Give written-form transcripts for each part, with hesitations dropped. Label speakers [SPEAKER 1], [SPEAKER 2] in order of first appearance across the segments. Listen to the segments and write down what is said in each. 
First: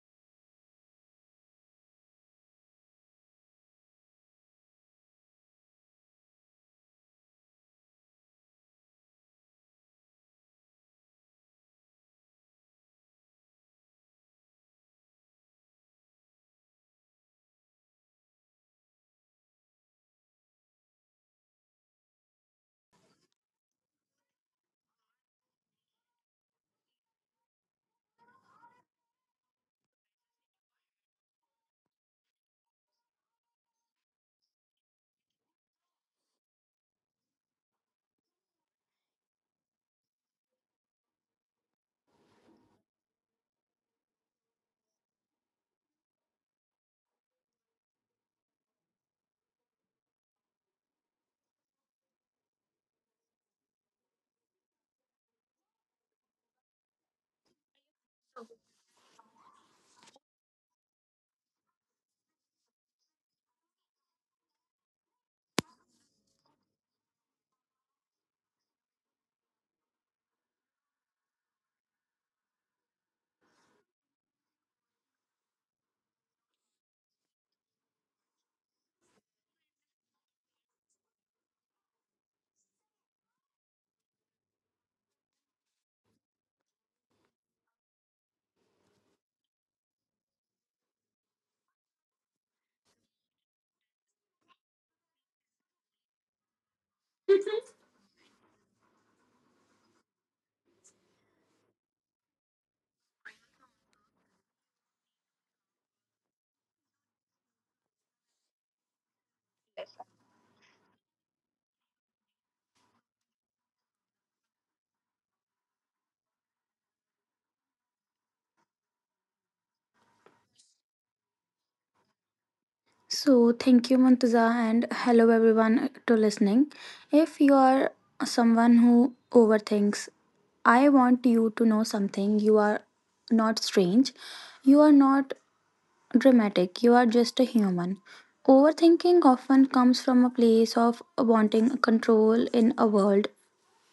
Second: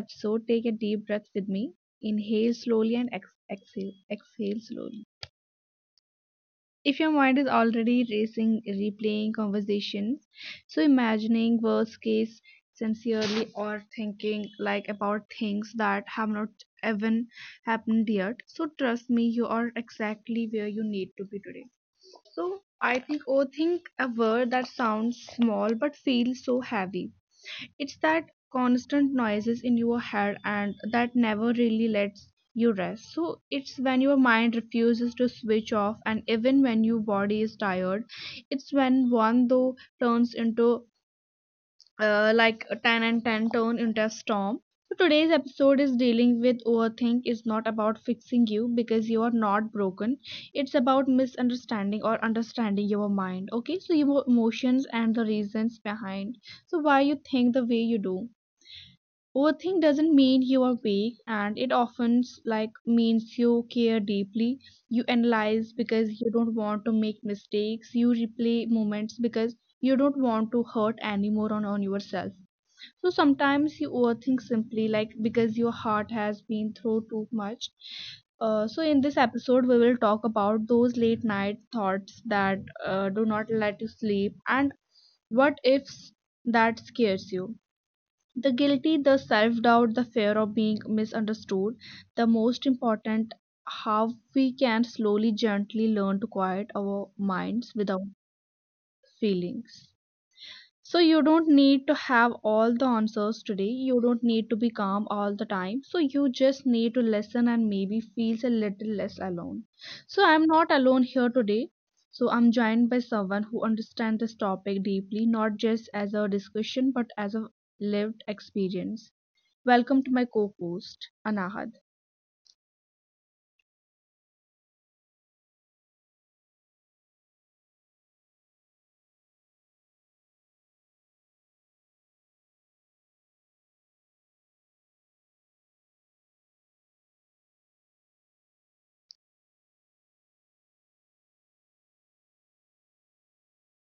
[SPEAKER 1] episode, take a deep breath with me. Inhale slowly and exhale slowly. If your mind is already racing, replaying conversations, so imagining worst case sincerely or thinking like about things that have not even happened yet. So trust me, you are exactly where you need to be today. So I think think a word that sounds small but feels so heavy. It's that constant noises in your head and that never really lets you rest. So it's when your mind refuses to switch off and even when your body is tired, it's when one though turns into like a tan and ten turn into a storm. So today's episode is dealing with overthink is not about fixing you because you are not broken. It's about misunderstanding or understanding your mind. Okay, so your emotions and the reasons behind. So why you think the way you do. Overthink doesn't mean you are weak, and it often like means you care deeply. You analyze because you don't want to make mistakes. You replay moments because you don't want to hurt anymore on yourself, so sometimes you overthink simply like because your heart has been through too much. So in this episode, we will talk about those late night thoughts that do not let you sleep and what ifs that scares you. The guilty, the self doubt, the fear of being misunderstood, the most important, how we can slowly, gently learn to quiet our
[SPEAKER 2] So,
[SPEAKER 1] minds without feelings. So you don't need to have all the answers today, you don't need to be calm all the time, so you just need to listen and maybe feels a little less alone. So I'm not alone here today. So I'm joined by someone who understands this topic deeply, not just as a discussion but as a lived experience. Welcome to my co-host Anahad.
[SPEAKER 2] thank you, Muntaza, and hello everyone to listening. If you are someone who overthinks, I want you to know something. You are not strange, you are not dramatic, you are just a human. Overthinking often comes from a place of wanting control in a world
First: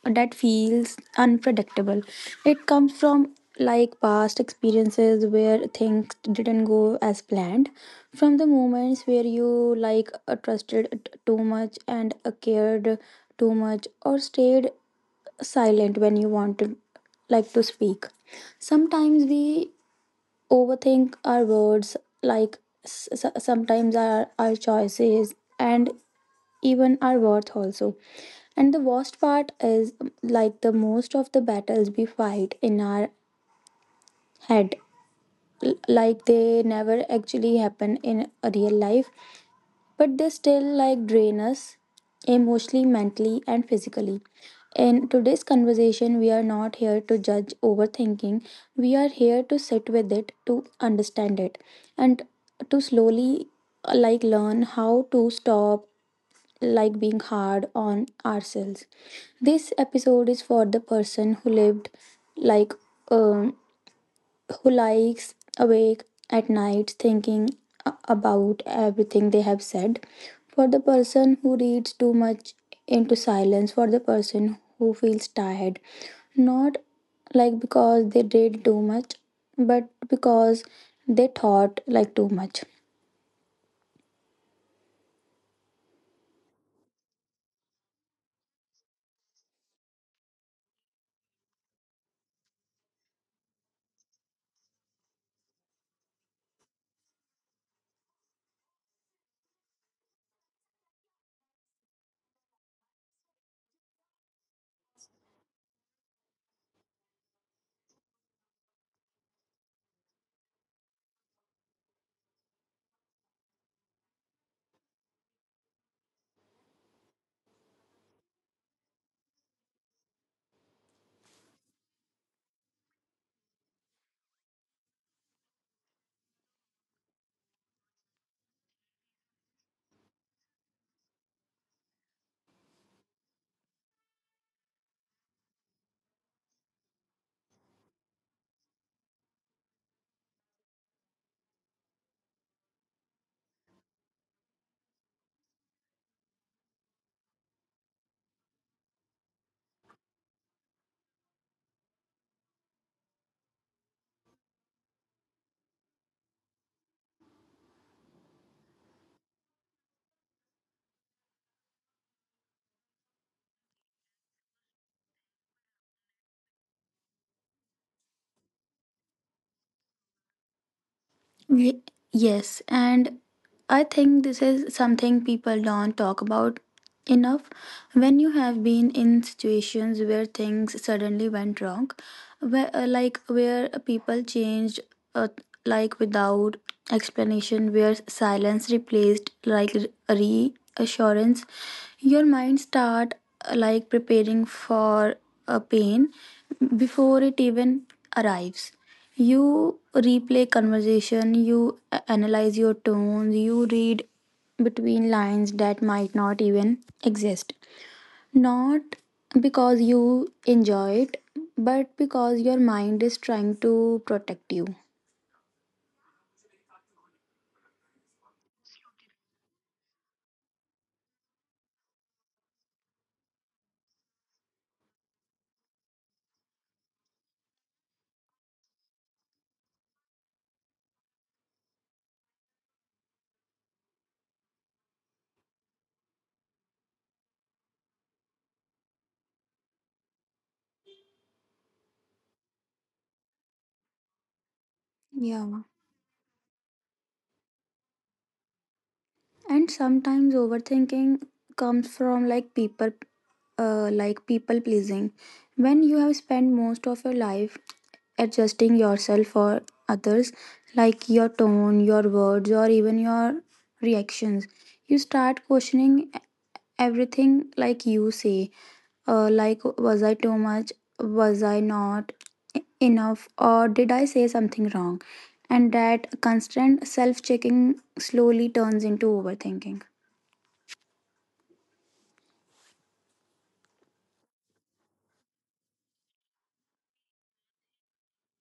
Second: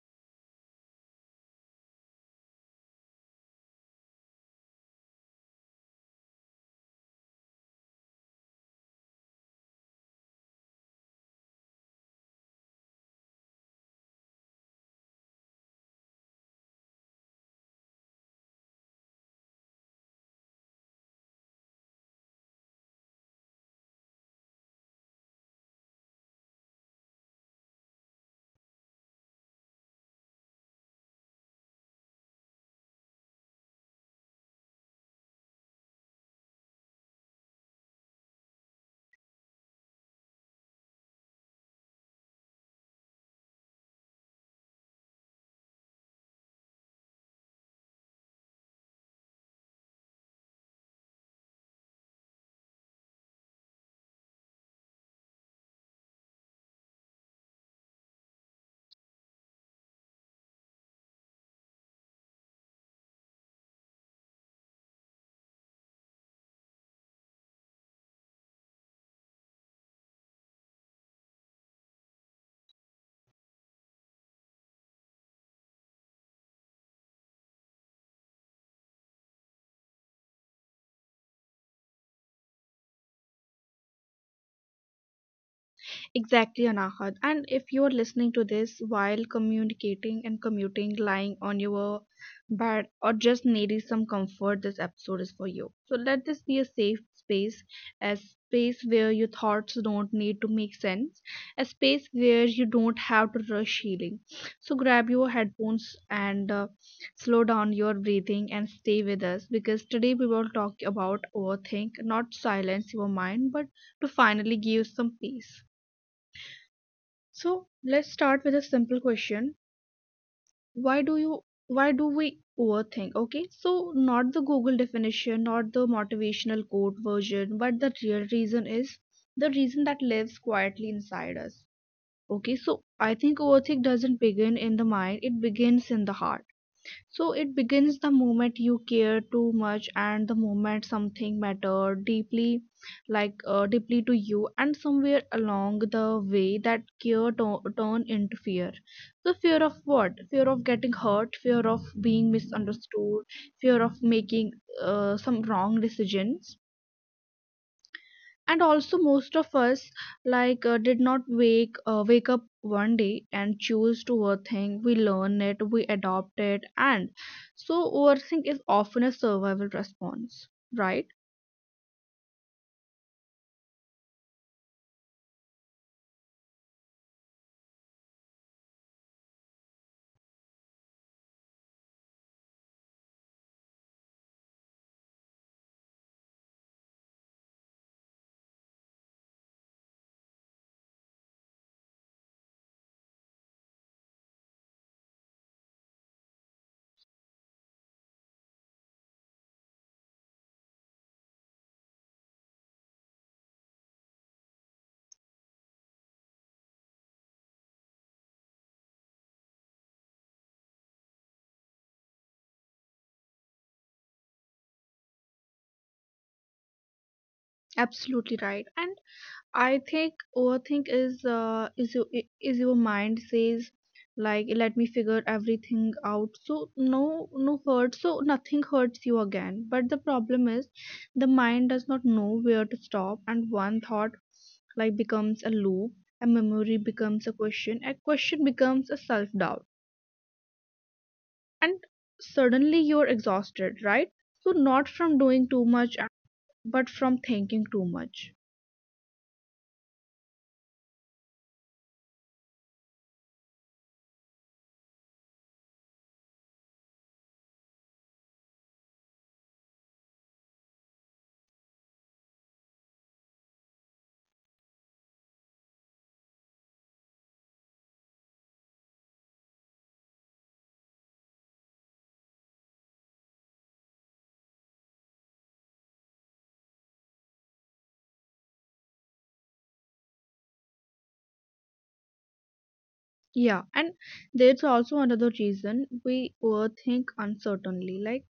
[SPEAKER 2] that feels unpredictable. It comes from like past experiences where things didn't go as planned, from the moments where you like trusted too much and cared too much or stayed silent when you wanted like to speak. Sometimes we overthink our words like sometimes our choices and even our worth also. And the worst part is like the most of the battles we fight in our head like they never actually happen in a real life, but they still like drain us emotionally, mentally, and physically. In today's conversation we are not here to judge overthinking, we are here to sit with it, to understand it, and to slowly like learn how to stop like being hard on ourselves. This episode is for the person who lived, like, um who likes awake at night thinking about everything they have said. For the person who reads too much into silence, for the person who feels tired, not like because they did too much, but because they thought like too much.
[SPEAKER 1] Exactly, Anahad. And if you are listening to this while communicating and commuting, lying on your bed, or just needing some comfort, this episode is for you. So let this be a safe space, a space where your thoughts don't need to make sense, a space where you don't have to rush healing. So grab your headphones and slow down your breathing and stay with us because today we will talk about overthink, not silence your mind, but to finally give some peace. So let's start with a simple question. Why do we overthink? Okay, so not the Google definition, not the motivational quote version, but the real reason is the reason that lives quietly inside us. Okay, so I think overthink doesn't begin in the mind, it begins in the heart. So it begins the moment you care too much and the moment something mattered deeply, deeply to you, and somewhere along the way that turn into fear. So fear of what? Fear of getting hurt, fear of being misunderstood, fear of making some wrong decisions, and also most of us did not wake up one day and choose to overthink. We learn it, we adopt it, and so overthink is often a survival response, right?
[SPEAKER 2] Ye- Yes, and I think this is something people don't talk about enough. When you have been in situations where things suddenly went wrong, where like where people changed, uh, like without explanation, where silence replaced like re- reassurance, your mind start like preparing for a pain before it even arrives. You replay conversation, you analyze your tones. You read between lines that might not even exist. Not because you enjoy it, but because your mind is trying to protect you.
[SPEAKER 1] Absolutely right. And I think overthink is is your mind says like let me figure everything out so no hurt, so nothing hurts you again, but the problem is the mind does not know where to stop and one thought like becomes a loop, a memory becomes a question, a question becomes a self doubt, and suddenly you're exhausted, right? So not from doing
[SPEAKER 2] Yeah.
[SPEAKER 1] too much but from thinking too much.
[SPEAKER 2] And sometimes overthinking comes from like people, like people pleasing. When you have spent most of your life adjusting yourself for others, like your tone, your words, or even your reactions, you start questioning everything. Like you say, like, was I too much, was I not e-, enough, or did I say something wrong? And that constant self checking slowly turns into overthinking.
[SPEAKER 1] Yeah, and there's also another reason we overthink uncertainly, like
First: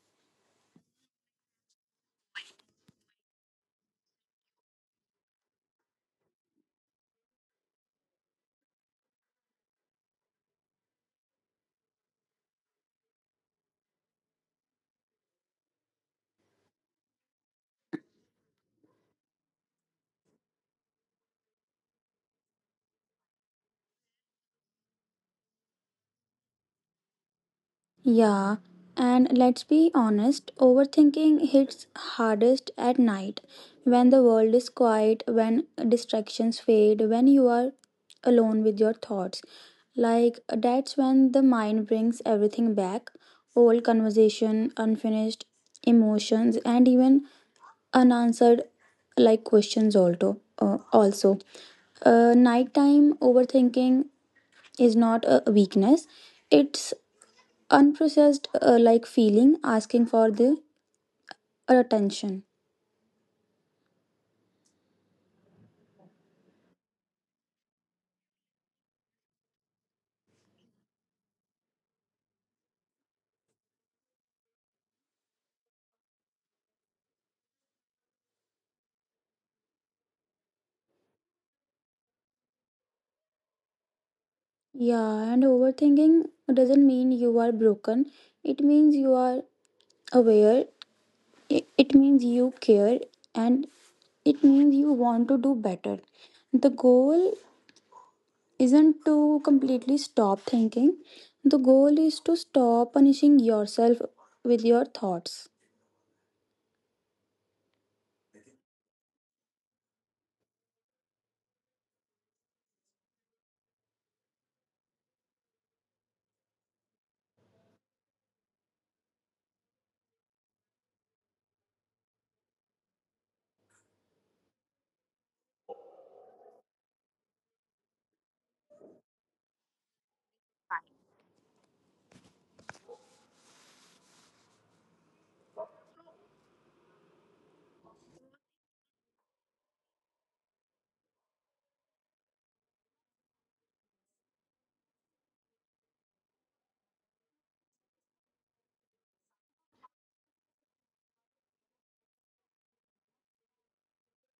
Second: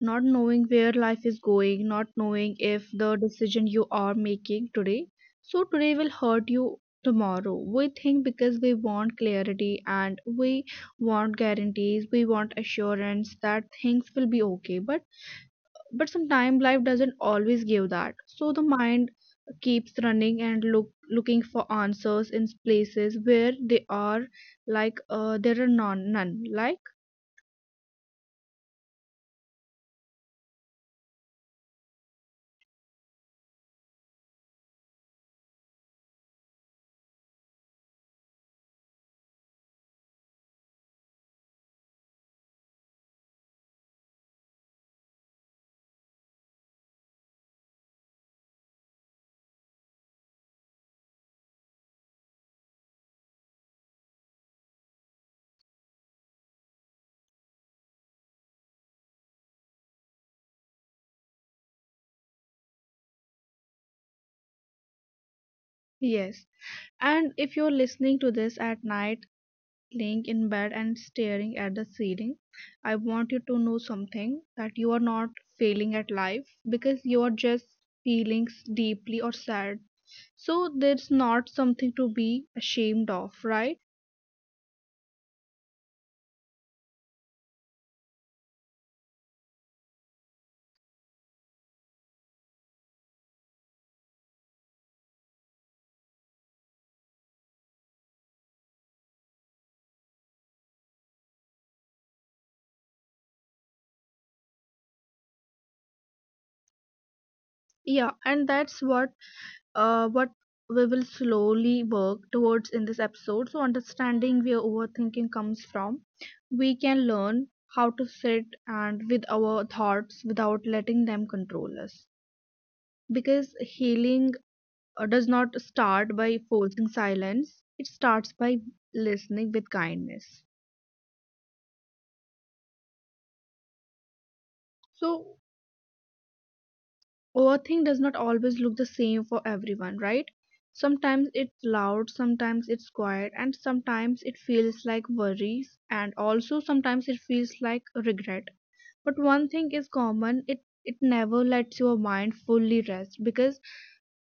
[SPEAKER 1] not knowing where life is going, not knowing if the decision you are making today, so today will hurt you tomorrow. We think because we want clarity and we want guarantees, we want assurance that things will be okay, but sometimes life doesn't always give that, so the mind keeps running and looking for answers in places where they are there are none, like
[SPEAKER 2] Yeah, and let's be honest, overthinking hits hardest at night, when the world is quiet, when distractions fade, when you are alone with your thoughts. Like, that's when the mind brings everything back: old conversation, unfinished emotions, and even unanswered like questions also. Nighttime overthinking is not a weakness, it's unprocessed like feeling asking for the attention.
[SPEAKER 1] yes. And if you're listening to this at night, laying in bed and staring at the ceiling, I want you to know something, that you are not failing at life because you are just feeling deeply or sad. So there's not something to be ashamed of, right?
[SPEAKER 2] Yeah, and overthinking doesn't mean you are broken, it means you are aware. It means you care, and it means you want to do better. The goal isn't to completely stop thinking, the goal is to stop punishing yourself with your thoughts.
[SPEAKER 1] Yeah, and that's what uh, what we will slowly work towards in this episode. So, understanding where overthinking comes from, we can learn how to sit and with our thoughts without letting them control us. Because healing does not start by forcing silence, it starts by listening with kindness. So, overthink does not always look the same for everyone, right? Sometimes it's loud, sometimes it's quiet, and sometimes it feels like worries, and also sometimes it feels like regret. But one thing is common, it never lets your mind fully rest because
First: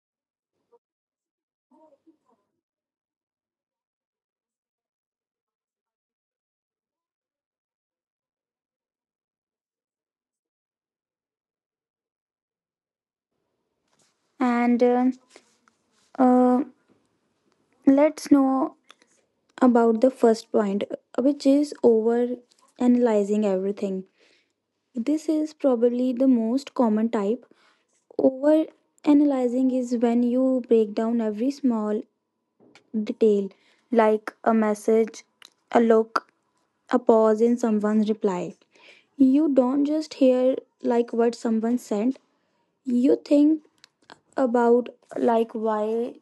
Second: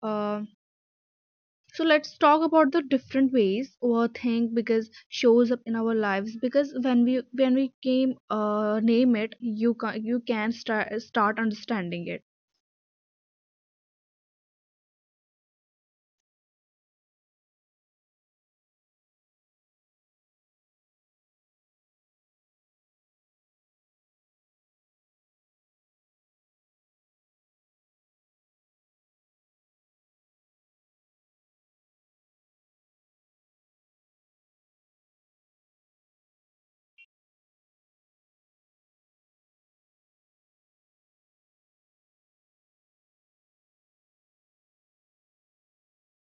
[SPEAKER 1] uh, so let's talk about the different ways overthink because shows up in our lives because when we came name it, you can start understanding it.
[SPEAKER 2] And uh, let's know about the first point, which is over analyzing everything. This is probably the most common type. Over analyzing is when you break down every small detail, like a message, a look, a pause in someone's reply. You don't just hear like what someone sent, you think about like why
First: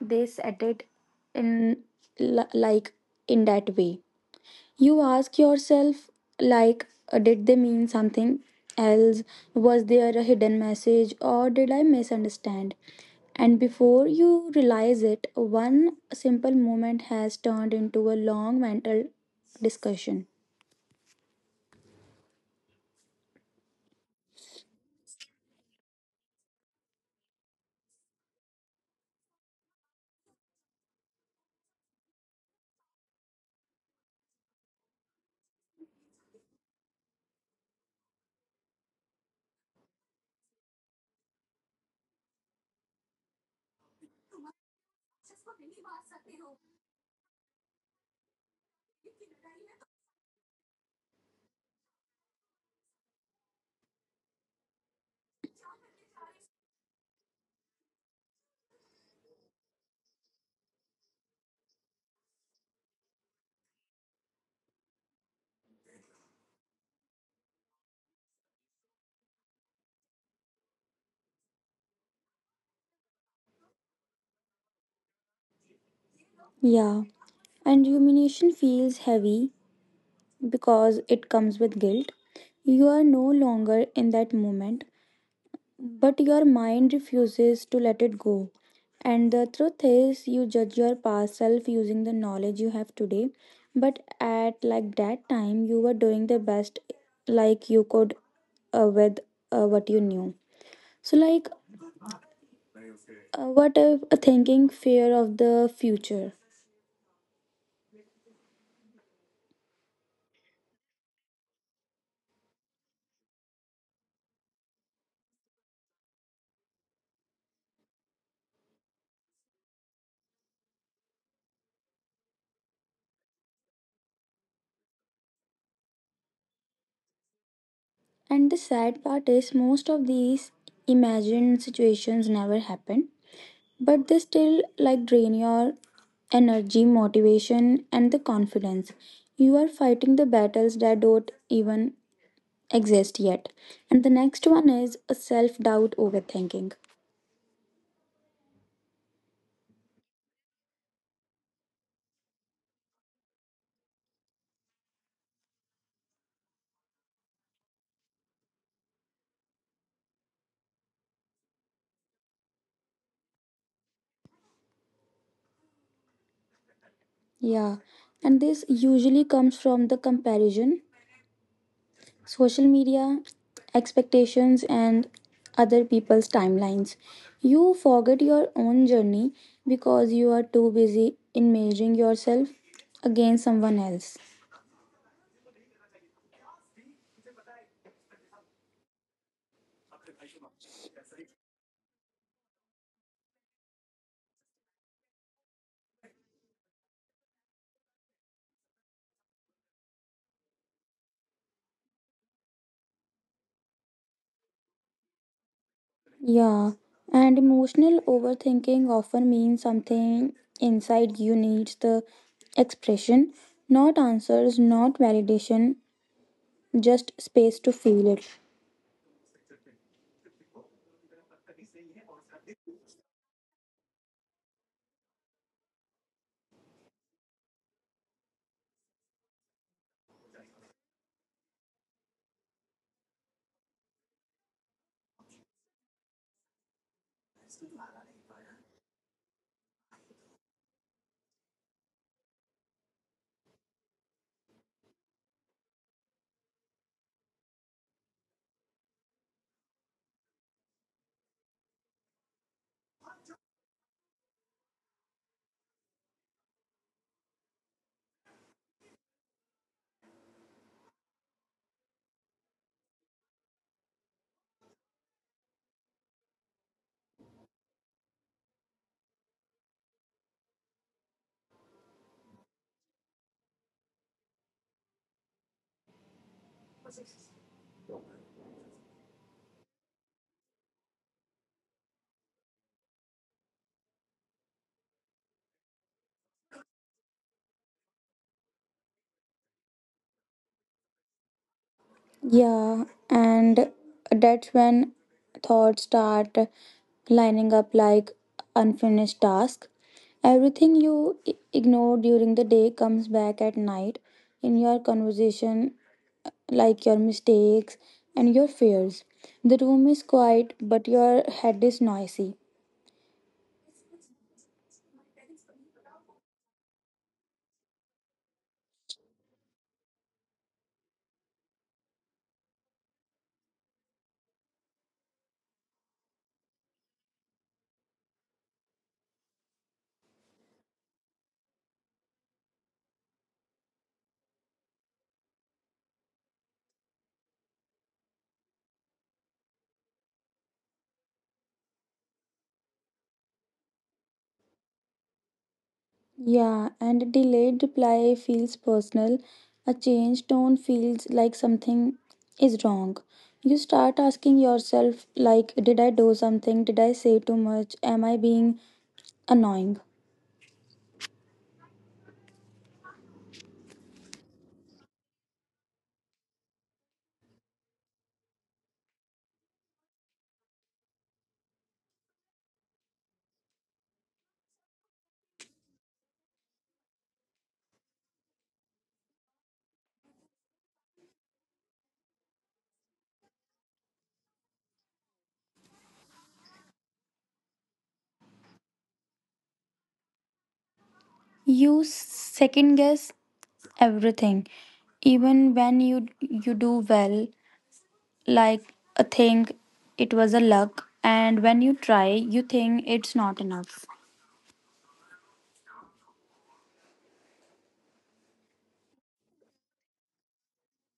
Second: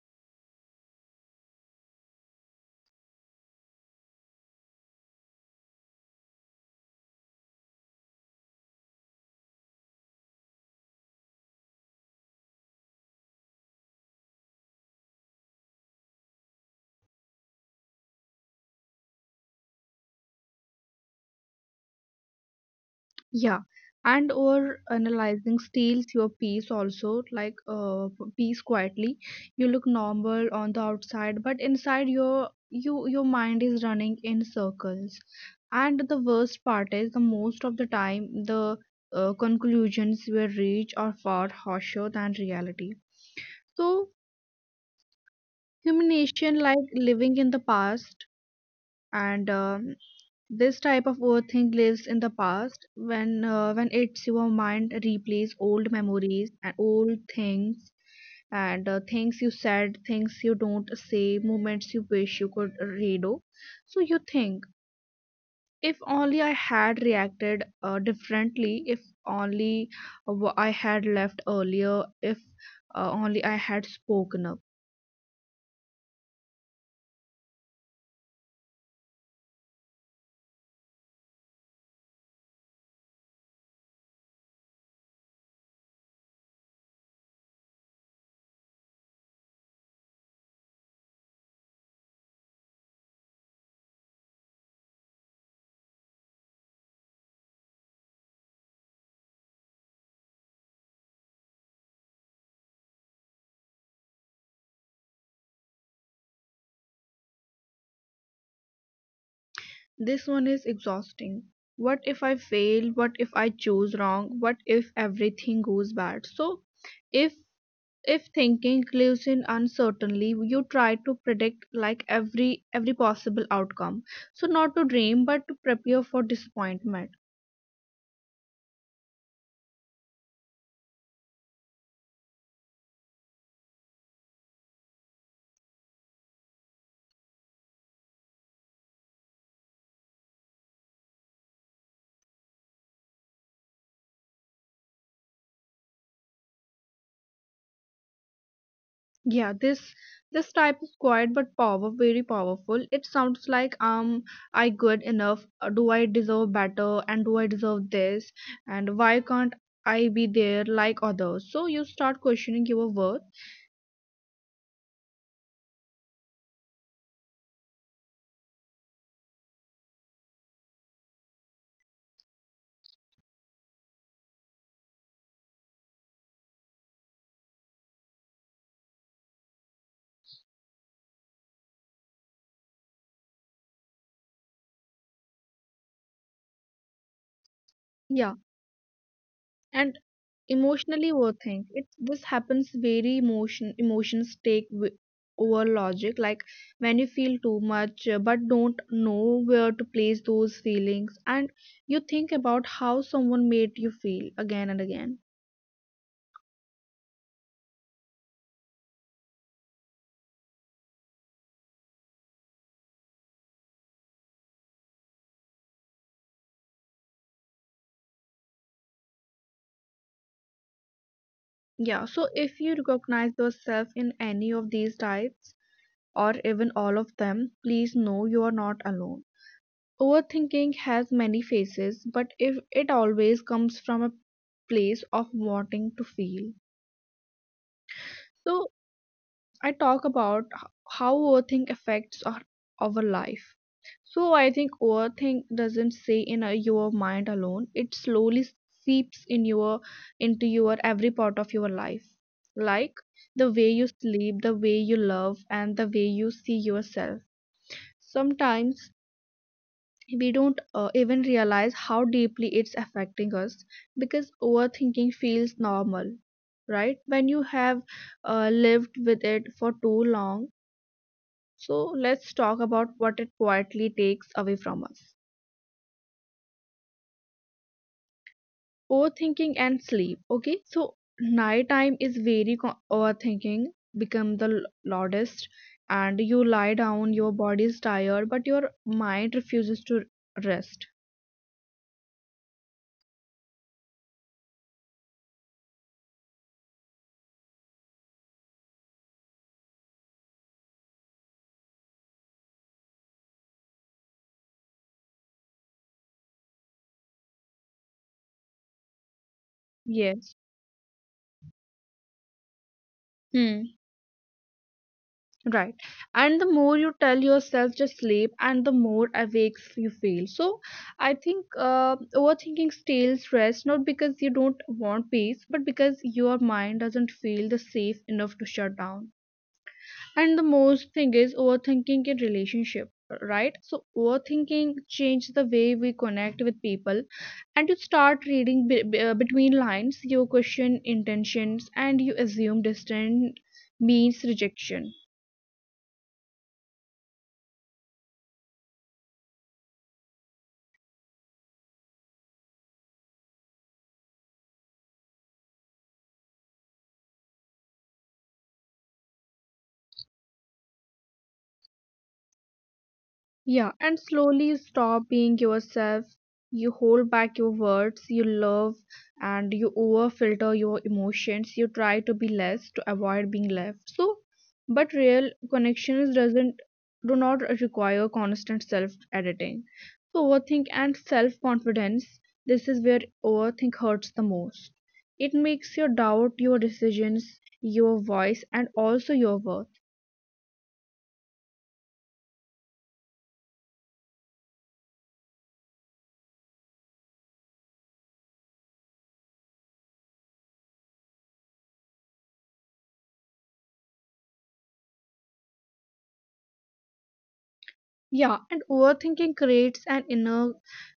[SPEAKER 2] they said it in like in that way. You ask yourself, like, did they mean something else? Was there a hidden message or did I misunderstand? And before you realize it, one simple moment has turned into a long mental discussion.
[SPEAKER 1] Yeah, and or analyzing steals your peace also, peace quietly. You look normal on the outside, but inside your mind is running in circles. And the worst part is the most of the time the conclusions we reach are far harsher than reality. So humiliation, like living in the past and um, this type of overthink lives in the past when it's your mind replays old memories and old things and things you said, things you don't say, moments you wish you could redo. So you think, if only I had reacted differently, if only I had left earlier, if only I had spoken up.
[SPEAKER 2] Yeah, and rumination feels heavy because it comes with guilt. You are no longer in that moment, but your mind refuses to let it go. And the truth is, you judge your past self using the knowledge you have today. But at like that time, you were doing the best like you could, with what you knew. So, like, what if a thinking fear of the future?
[SPEAKER 1] This one is exhausting. What if I fail? What if I choose wrong? What if everything goes bad? So, if if thinking lives in uncertainty, you try to predict like every possible outcome, so not to dream but to prepare for disappointment.
[SPEAKER 2] And the sad part is, most of these imagined situations never happen, but they still like drain your energy, motivation, and the confidence. You are fighting the battles that don't even exist yet. And the next one is a self doubt overthinking.
[SPEAKER 1] Yeah, this type is quiet but power very powerful. It sounds like um, I good enough? Do I deserve better? And do I deserve this? And why can't I be there like others? So you start questioning your worth.
[SPEAKER 2] Yeah, and this usually comes from the comparison, social media, expectations, and other people's timelines. You forget your own journey because you are too busy in measuring yourself against someone else.
[SPEAKER 1] Yeah, and emotionally overthink it, this happens very emotions over logic, like when you feel too much but don't know where to place those feelings, and you think about how someone made you feel again and again.
[SPEAKER 2] Yeah, and emotional overthinking often means something inside you needs the expression, not answers, not validation, just space to feel it.
[SPEAKER 1] Yeah, so if you recognize yourself in any of these types or even all of them, please know you are not alone. Overthinking has many faces but if it always comes from a place of wanting to feel. So I talk about how overthink affects our life. So I think overthink doesn't stay in your mind alone. It slowly seeps in your into your every part of your life. Like the way you sleep, the way you love and the way you see yourself. Sometimes we don't even realize how deeply it's affecting us because overthinking feels normal, right? When you have lived with it for too long. So let's talk about what it quietly takes away from us. Overthinking and sleep. Okay, so nighttime is very overthinking become the loudest, and you lie down. Your body is tired, but your mind refuses to rest.
[SPEAKER 2] Yeah, and that's when thoughts start lining up like unfinished task. Everything you ignore during the day comes back at night, in your conversation, like your mistakes and your fears. The room is
[SPEAKER 1] Yes.
[SPEAKER 2] quiet, but your head is noisy.
[SPEAKER 1] Hmm. Right. And the more you tell yourself to sleep and the more awake you feel. So I think overthinking steals rest not because you don't want peace, but because your mind doesn't feel the safe enough to shut down. And the most thing is overthinking in relationship, right? So overthinking changes the way we connect with people, and you start reading between lines, you question intentions and you assume distance means rejection.
[SPEAKER 2] Yeah, and a delayed reply feels personal. A changed tone feels like something is wrong. You start asking yourself, like, did I do something? Did I say too much? Am I being annoying?
[SPEAKER 1] Yeah, and slowly stop being yourself. You hold back your words, you love, and you over filter your emotions. You try to be less to avoid being left. So, but real connections doesn't, do not require constant self editing. So, overthink and self confidence. This is where overthink hurts the most. It makes you doubt your decisions, your voice, and also your worth.
[SPEAKER 2] You second guess everything, even when you do well. Like, a thing, it was a luck, and when you try, you think it's not enough.
[SPEAKER 1] Yeah, and overthinking creates an inner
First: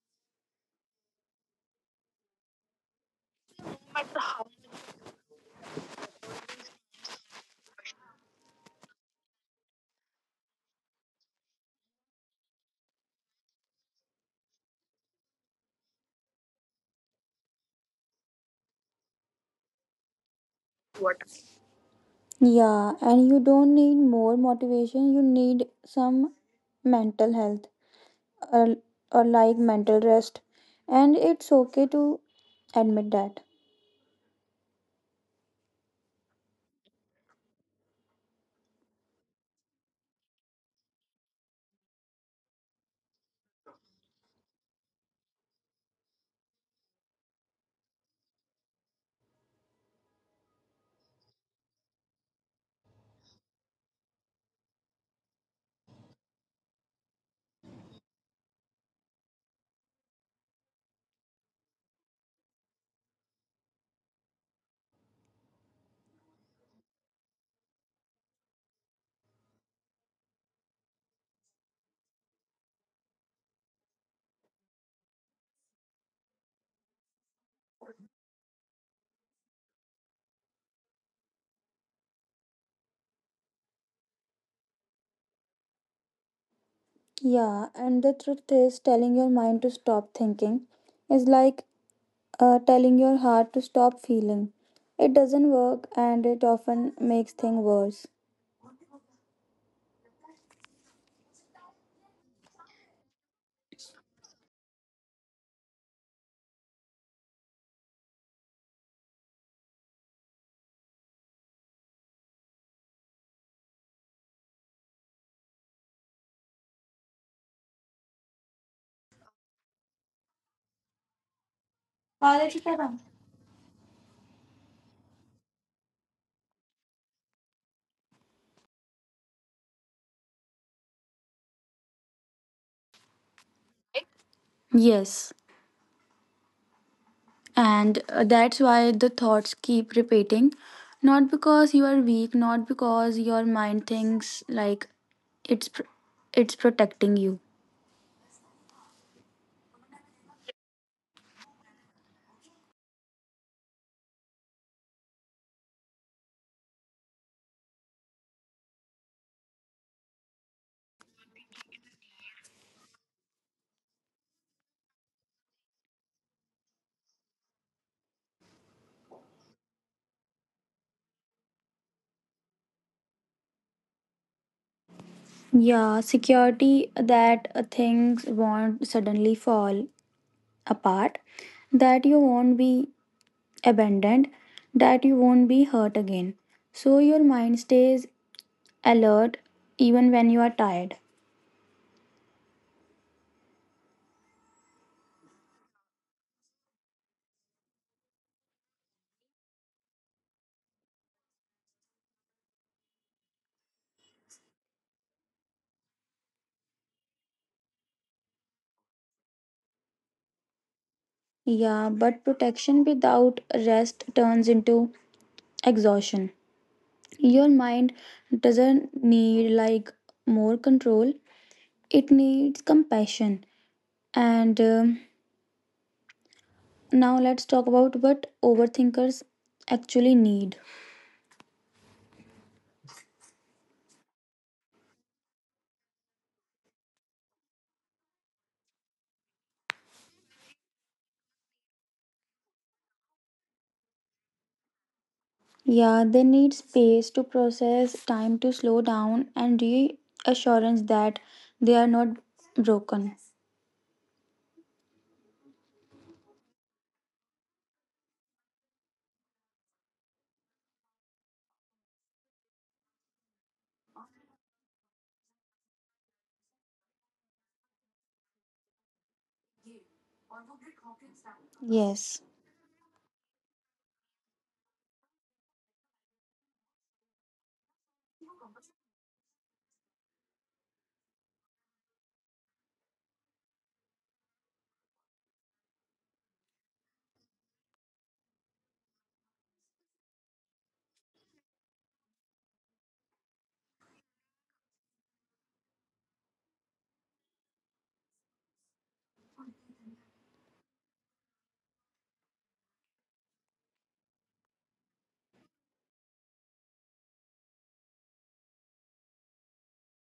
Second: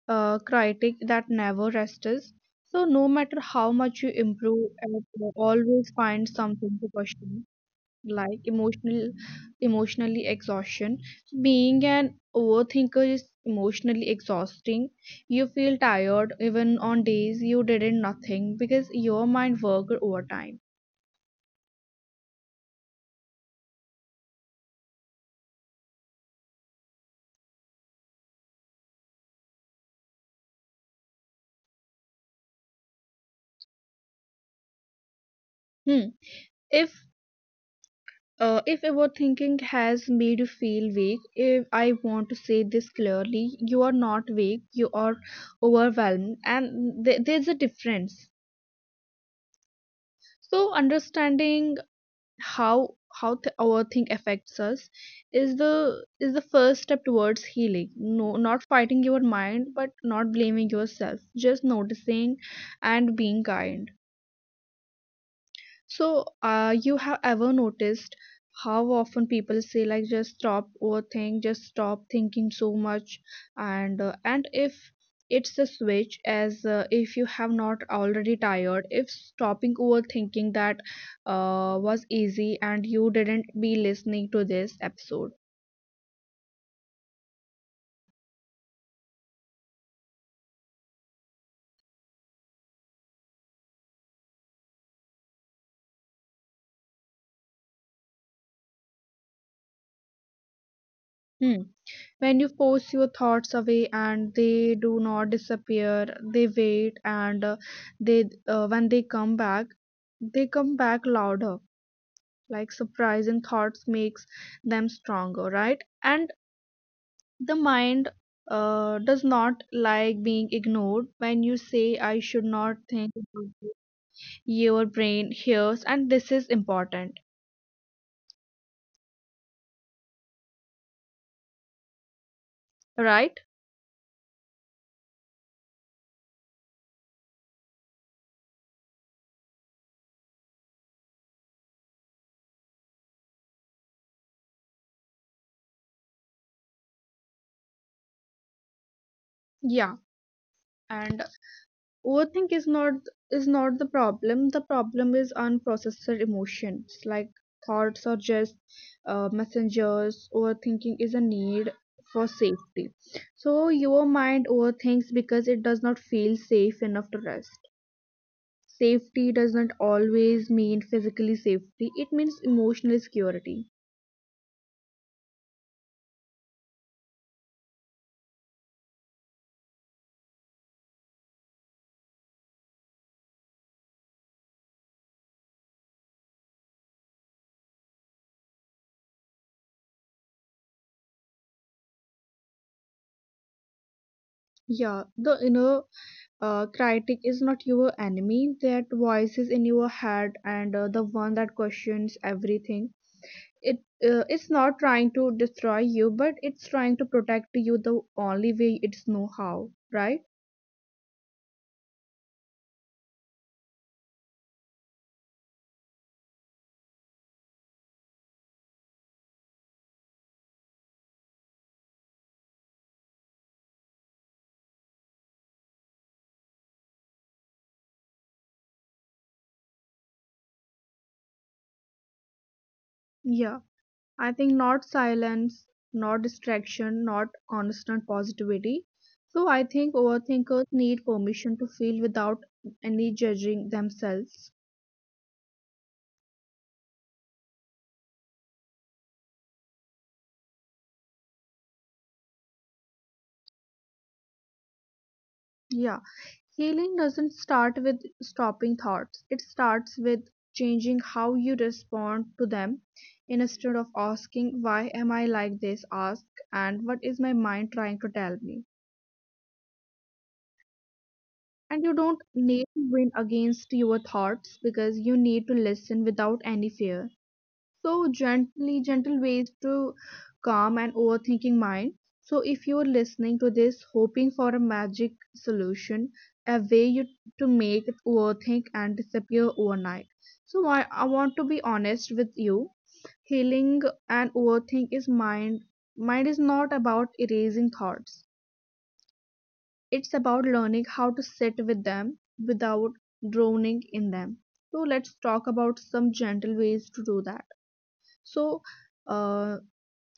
[SPEAKER 1] critic that never rests. So, no matter how much you improve, at, you always find something to question, like emotional, emotionally exhaustion. Being an overthinker is emotionally exhausting. You feel tired even on days you didn't nothing because your mind worked overtime.
[SPEAKER 2] Yeah, and you don't need more motivation, you need some mental health, or, like mental rest. And it's okay to admit that.
[SPEAKER 1] Hmm. If if overthinking has made you feel weak, if I want to say this clearly, you are not weak, you are overwhelmed, and there's a difference. So, understanding how how overthink affects us is the first step towards healing. No, not fighting your mind, but not blaming yourself, just noticing and being kind. So, you have ever noticed how often people say, like, just stop overthink, just stop thinking so much, and if it's a switch, as if you have not already tired, if stopping overthinking that was easy and you didn't be listening to this episode.
[SPEAKER 2] Yeah, and the truth is, telling your mind to stop thinking is like, telling your heart to stop feeling. It doesn't work and it often makes things worse.
[SPEAKER 1] Hmm. When you force your thoughts away and they do not disappear, they wait and they when they come back louder. Like surprising thoughts makes them stronger, right? And the mind does not like being ignored. When you say, I should not think about it, your brain hears, and this is important, right?
[SPEAKER 2] Yes. And that's why the thoughts keep repeating. Not because you are weak, not because your mind thinks like it's pr- it's protecting you.
[SPEAKER 1] Yeah. And overthink is not the problem. The problem is unprocessed emotions, like thoughts, or just messengers. Overthinking is a need for safety. So your mind overthinks because it does not feel safe enough to rest. Safety does not always mean physically safety. It means emotional security.
[SPEAKER 2] Yeah, security that things won't suddenly fall apart, that you won't be abandoned, that you won't be hurt again. So your mind stays alert even when you are tired.
[SPEAKER 1] Yeah, the inner critic is not your enemy. That voice is in your head, and the one that questions everything, it it's not trying to destroy you, but it's trying to protect you the only way it's know how, right,
[SPEAKER 2] Yeah, but protection without rest turns into exhaustion. Your mind doesn't need like more control, it needs compassion. And now let's talk about what overthinkers actually need.
[SPEAKER 1] Yeah, I think not silence, not distraction, not constant positivity. So I think overthinkers need permission to feel without any judging themselves.
[SPEAKER 2] Yeah, they need space to process, time to slow down, and reassurance that they are not broken.
[SPEAKER 1] Yeah. Healing doesn't start with stopping thoughts, it starts with changing how you respond to them. Instead of asking, why am I like this, ask, and what is my mind trying to tell me? And you don't
[SPEAKER 2] Yes.
[SPEAKER 1] need to win against your thoughts, because you need to listen without any fear. So gently, gentle ways to calm an overthinking mind. So if you're listening to this, hoping for a magic solution, a way you to make it overthink and disappear overnight. So I want to be honest with you. Healing and overthink is mind. Mind is not about erasing thoughts. It's about learning how to sit with them without drowning in them. So let's talk about some gentle ways to do that. So, uh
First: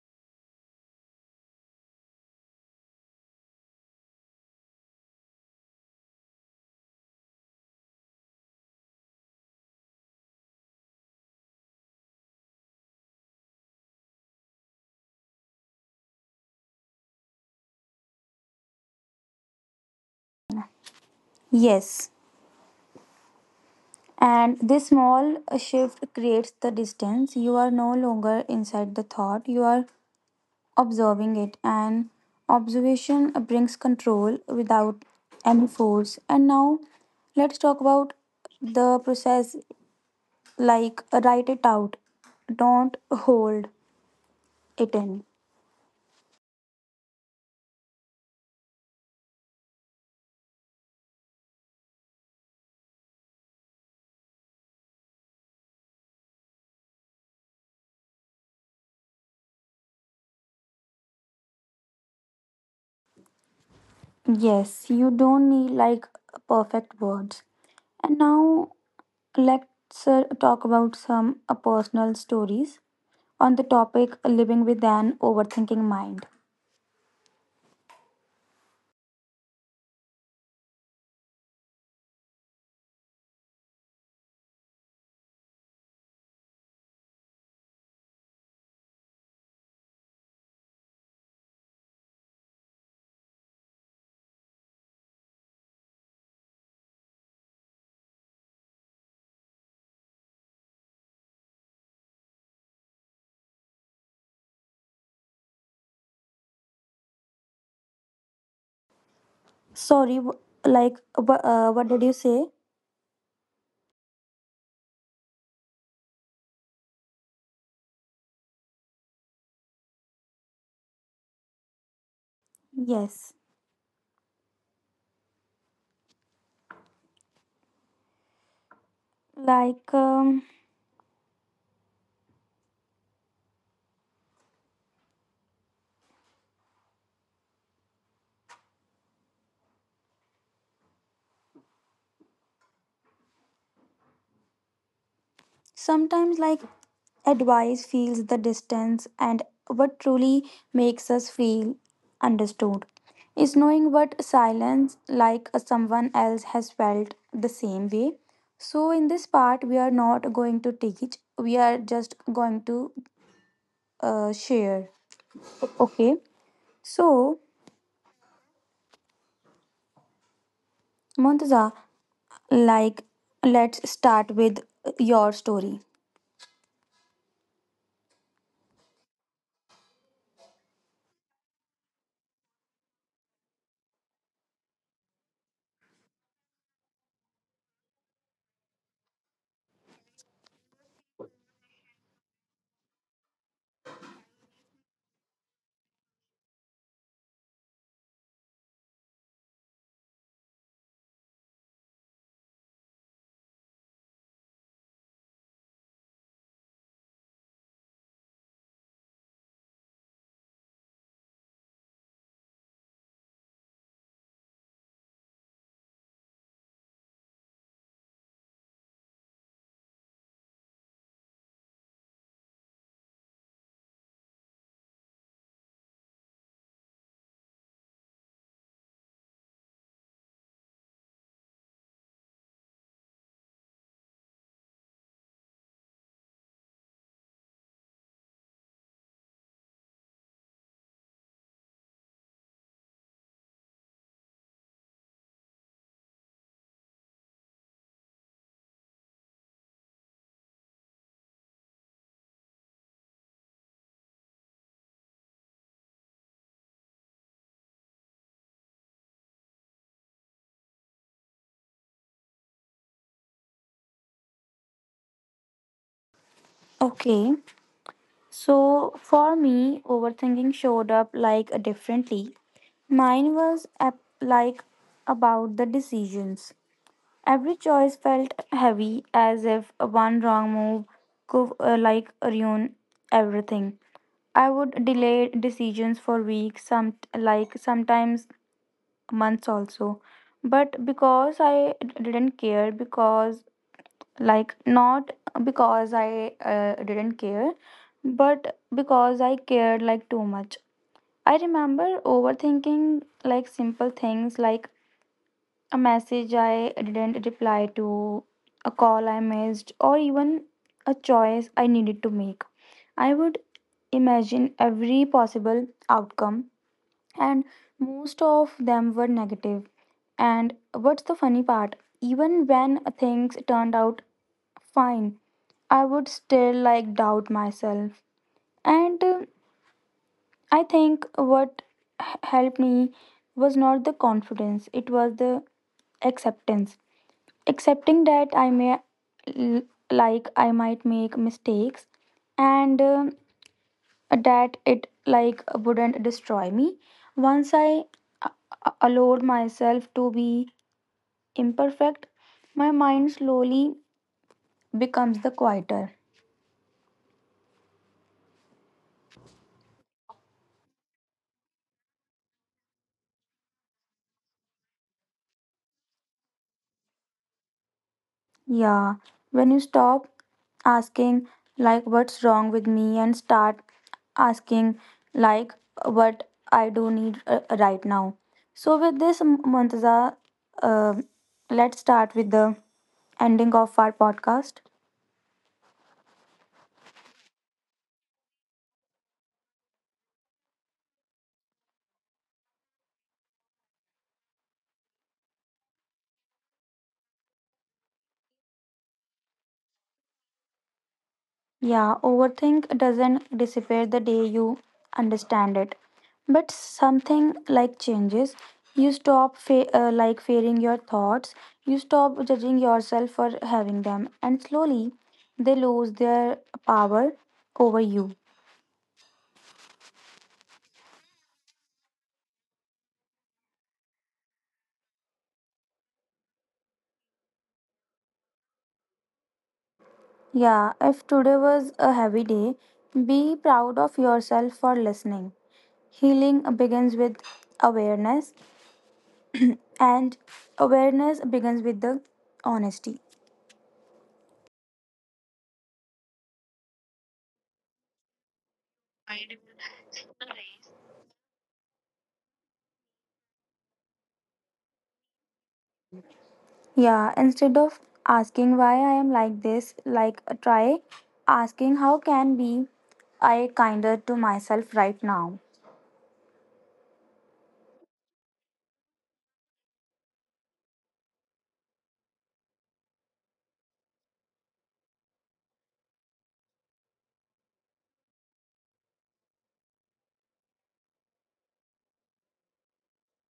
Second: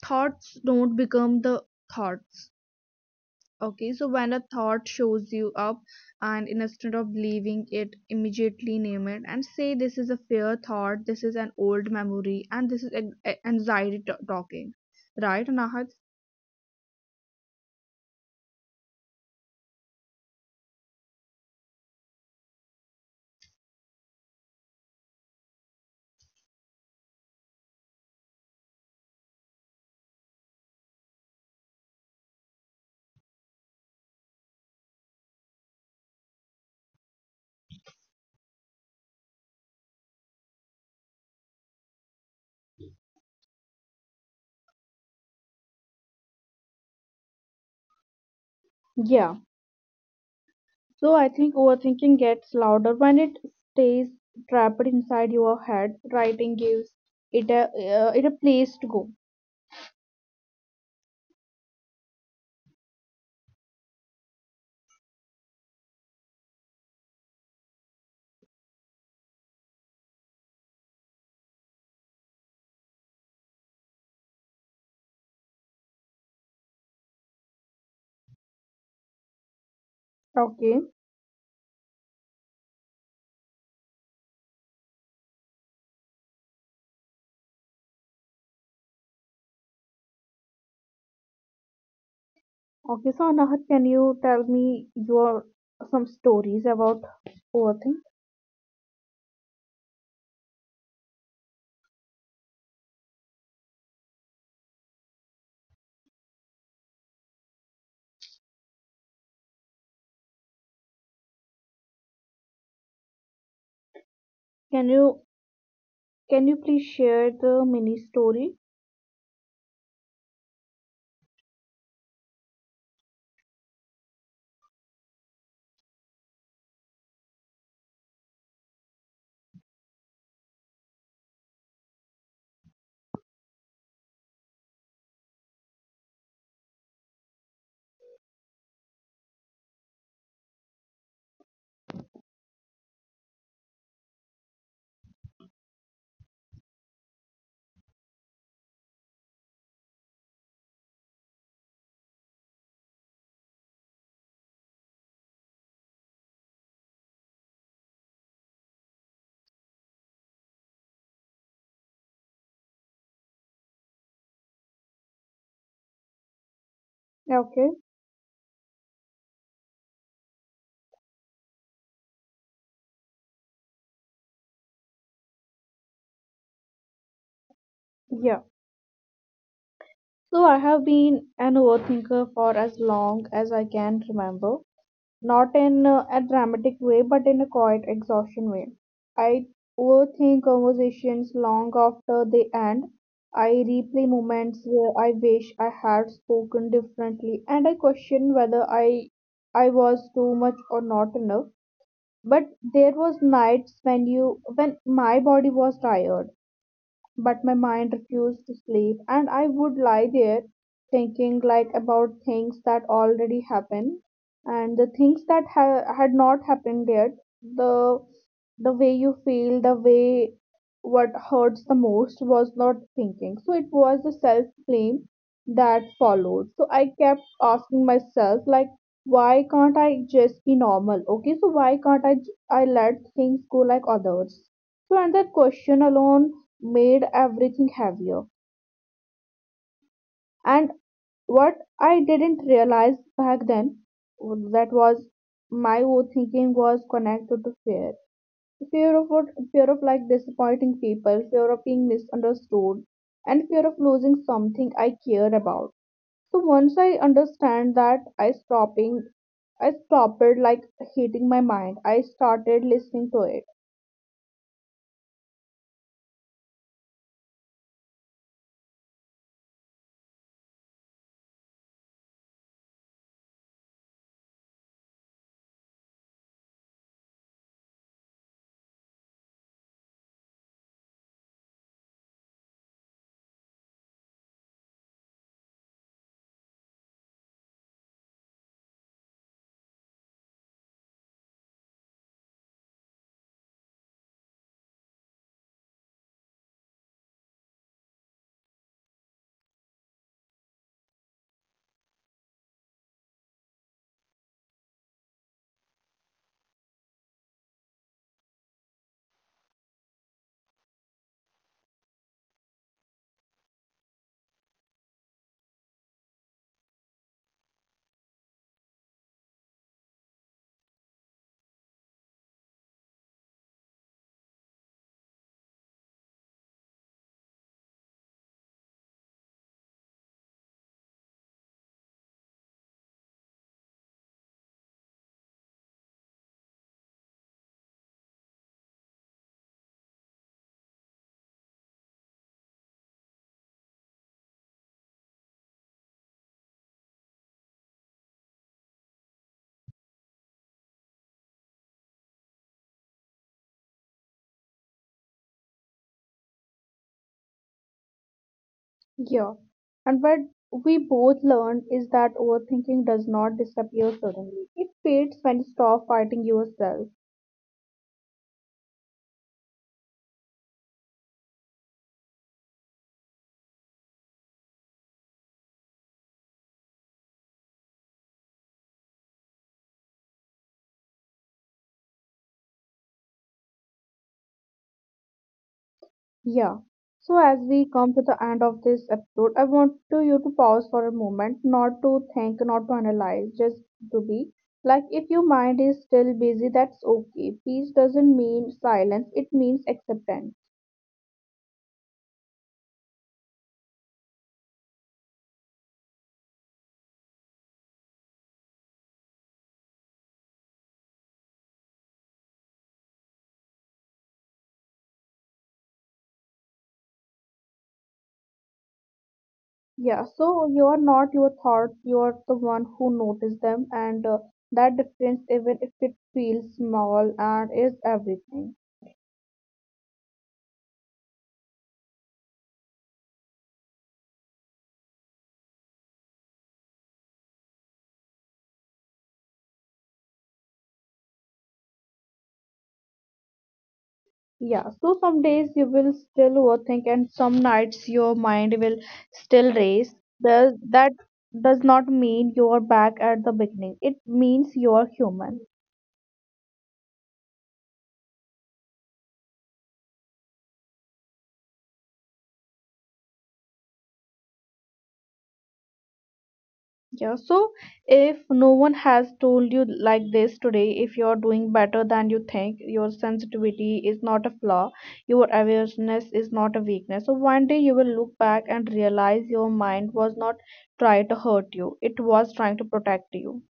[SPEAKER 1] thoughts don't become the thoughts. Okay, so when a thought shows you up, and instead of believing it immediately, name it and say, this is a fear thought, this is an old memory, and this is an anxiety talking, right, nahat?
[SPEAKER 2] Yes. And this small shift creates the distance. You are no longer inside the thought, you are observing it, and observation brings control without any force. And now let's talk about the process, like, write it out, don't hold it in.
[SPEAKER 1] Yeah, so I think overthinking gets louder when it stays trapped inside your head. Writing gives it a it a place to go.
[SPEAKER 2] Yes, you don't need like perfect words. And now let's talk about some personal stories on the topic, living with an overthinking mind.
[SPEAKER 1] Okay, Okay, so Anahat, can you tell me your some stories about overthink?
[SPEAKER 2] Sorry, like what did you say?
[SPEAKER 1] Can you can you please share the mini story?
[SPEAKER 2] Yes. Like sometimes, like advice feels the distance, and what truly makes us feel understood is knowing what silence, like someone else has felt the same way. So, in this part, we are not going to teach, we are just going to share. Okay, so
[SPEAKER 1] Okay.
[SPEAKER 2] Montaza, like let's start with your story.
[SPEAKER 1] Yeah. So I have been an overthinker for as long as I can remember. Not in a dramatic way, but in a quiet exhaustion way. I overthink conversations long after they end. I replay moments where I wish I had spoken differently, and I question whether I was too much or not enough. But there was nights when you when my body was tired but my mind refused to sleep, and I would lie there thinking, like, about things that already happened and the things that had not happened yet, the way you feel, the way. What hurts the most was not thinking, so it was the self blame that followed. So I kept asking myself, like, why can't I just be normal? Okay, so why can't I let things go like others? So, and that question alone made everything heavier. And what I didn't realize back then, that was my own thinking was connected to fear. Fear of what? Fear of, like, disappointing people, fear of being misunderstood, and fear of losing something I care about. So once I understand that, I stopped, like, hating my mind. I started listening to it.
[SPEAKER 2] Okay. So for me, overthinking showed up like differently. Mine was like about the decisions. Every choice felt heavy, as if one wrong move could like ruin everything. I would delay decisions for weeks, some like sometimes months also. But because didn't care, because like not because I didn't care, but because I cared like too much. I remember overthinking like simple things, like a message I didn't reply to, a call I missed, or even a choice I needed to make. I would imagine every possible outcome, and most of them were negative. And what's the funny part, even when things turned out fine, I would still like doubt myself. And I think what helped me was not the confidence, it was the acceptance. Accepting that I may, l- like, I might make mistakes, and that it, like, wouldn't destroy me. Once I a- allowed myself to be imperfect, my mind slowly becomes the quieter.
[SPEAKER 1] Yeah. And what we both learned is that overthinking does not disappear suddenly. It fades when you stop fighting yourself.
[SPEAKER 2] Yeah, when you stop asking, like, what's wrong with me, and start asking, like, what I do need right now. So, with this, Muntaza, uh, let's start with the ending of our podcast.
[SPEAKER 1] Yeah. So as we come to the end of this episode, I want to you to pause for a moment, not to think, not to analyze, just to be. Like, if your mind is still busy, that's okay. Peace doesn't mean silence, it means acceptance.
[SPEAKER 2] Yeah, overthink doesn't disappear the day you understand it. But something like changes. You stop like fearing your thoughts. You stop judging yourself for having them. And slowly, they lose their power over you.
[SPEAKER 1] Yeah, so you are not your thoughts, you are the one who notice them, and that difference, even if it feels small, and is everything.
[SPEAKER 2] Yeah, if today was a heavy day, be proud of yourself for listening. Healing begins with awareness, and awareness begins with the honesty.
[SPEAKER 1] Yeah, so some days you will still overthink, and some nights your mind will still race. Does that does not mean you are back at the beginning. It means you are human.
[SPEAKER 2] Yeah, instead of asking why I am like this, like try asking how can be I kinder to myself right now.
[SPEAKER 1] Yeah, so if no one has told you like this today, if you're doing better than you think, your sensitivity is not a flaw, your awareness is not a weakness. So one day you will look back and realize your mind was not trying to hurt you, it was trying to protect you.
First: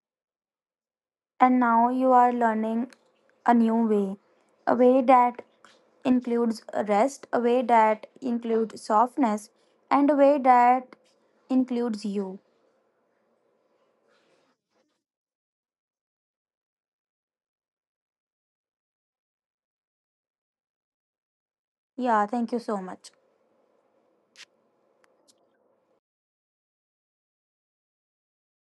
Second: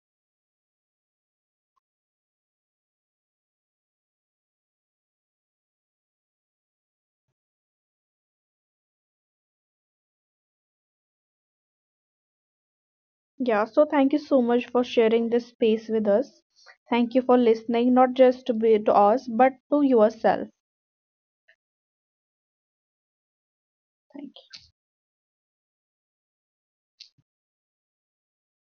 [SPEAKER 2] And now you are learning a new way, a way that includes rest, a way that includes softness, and a way that includes you.
[SPEAKER 1] Yeah, so thank you so much for sharing this space with us. Thank you for listening, not just to be to us, but to yourself.
[SPEAKER 2] Yeah, thank you so much.
[SPEAKER 1] Thank you.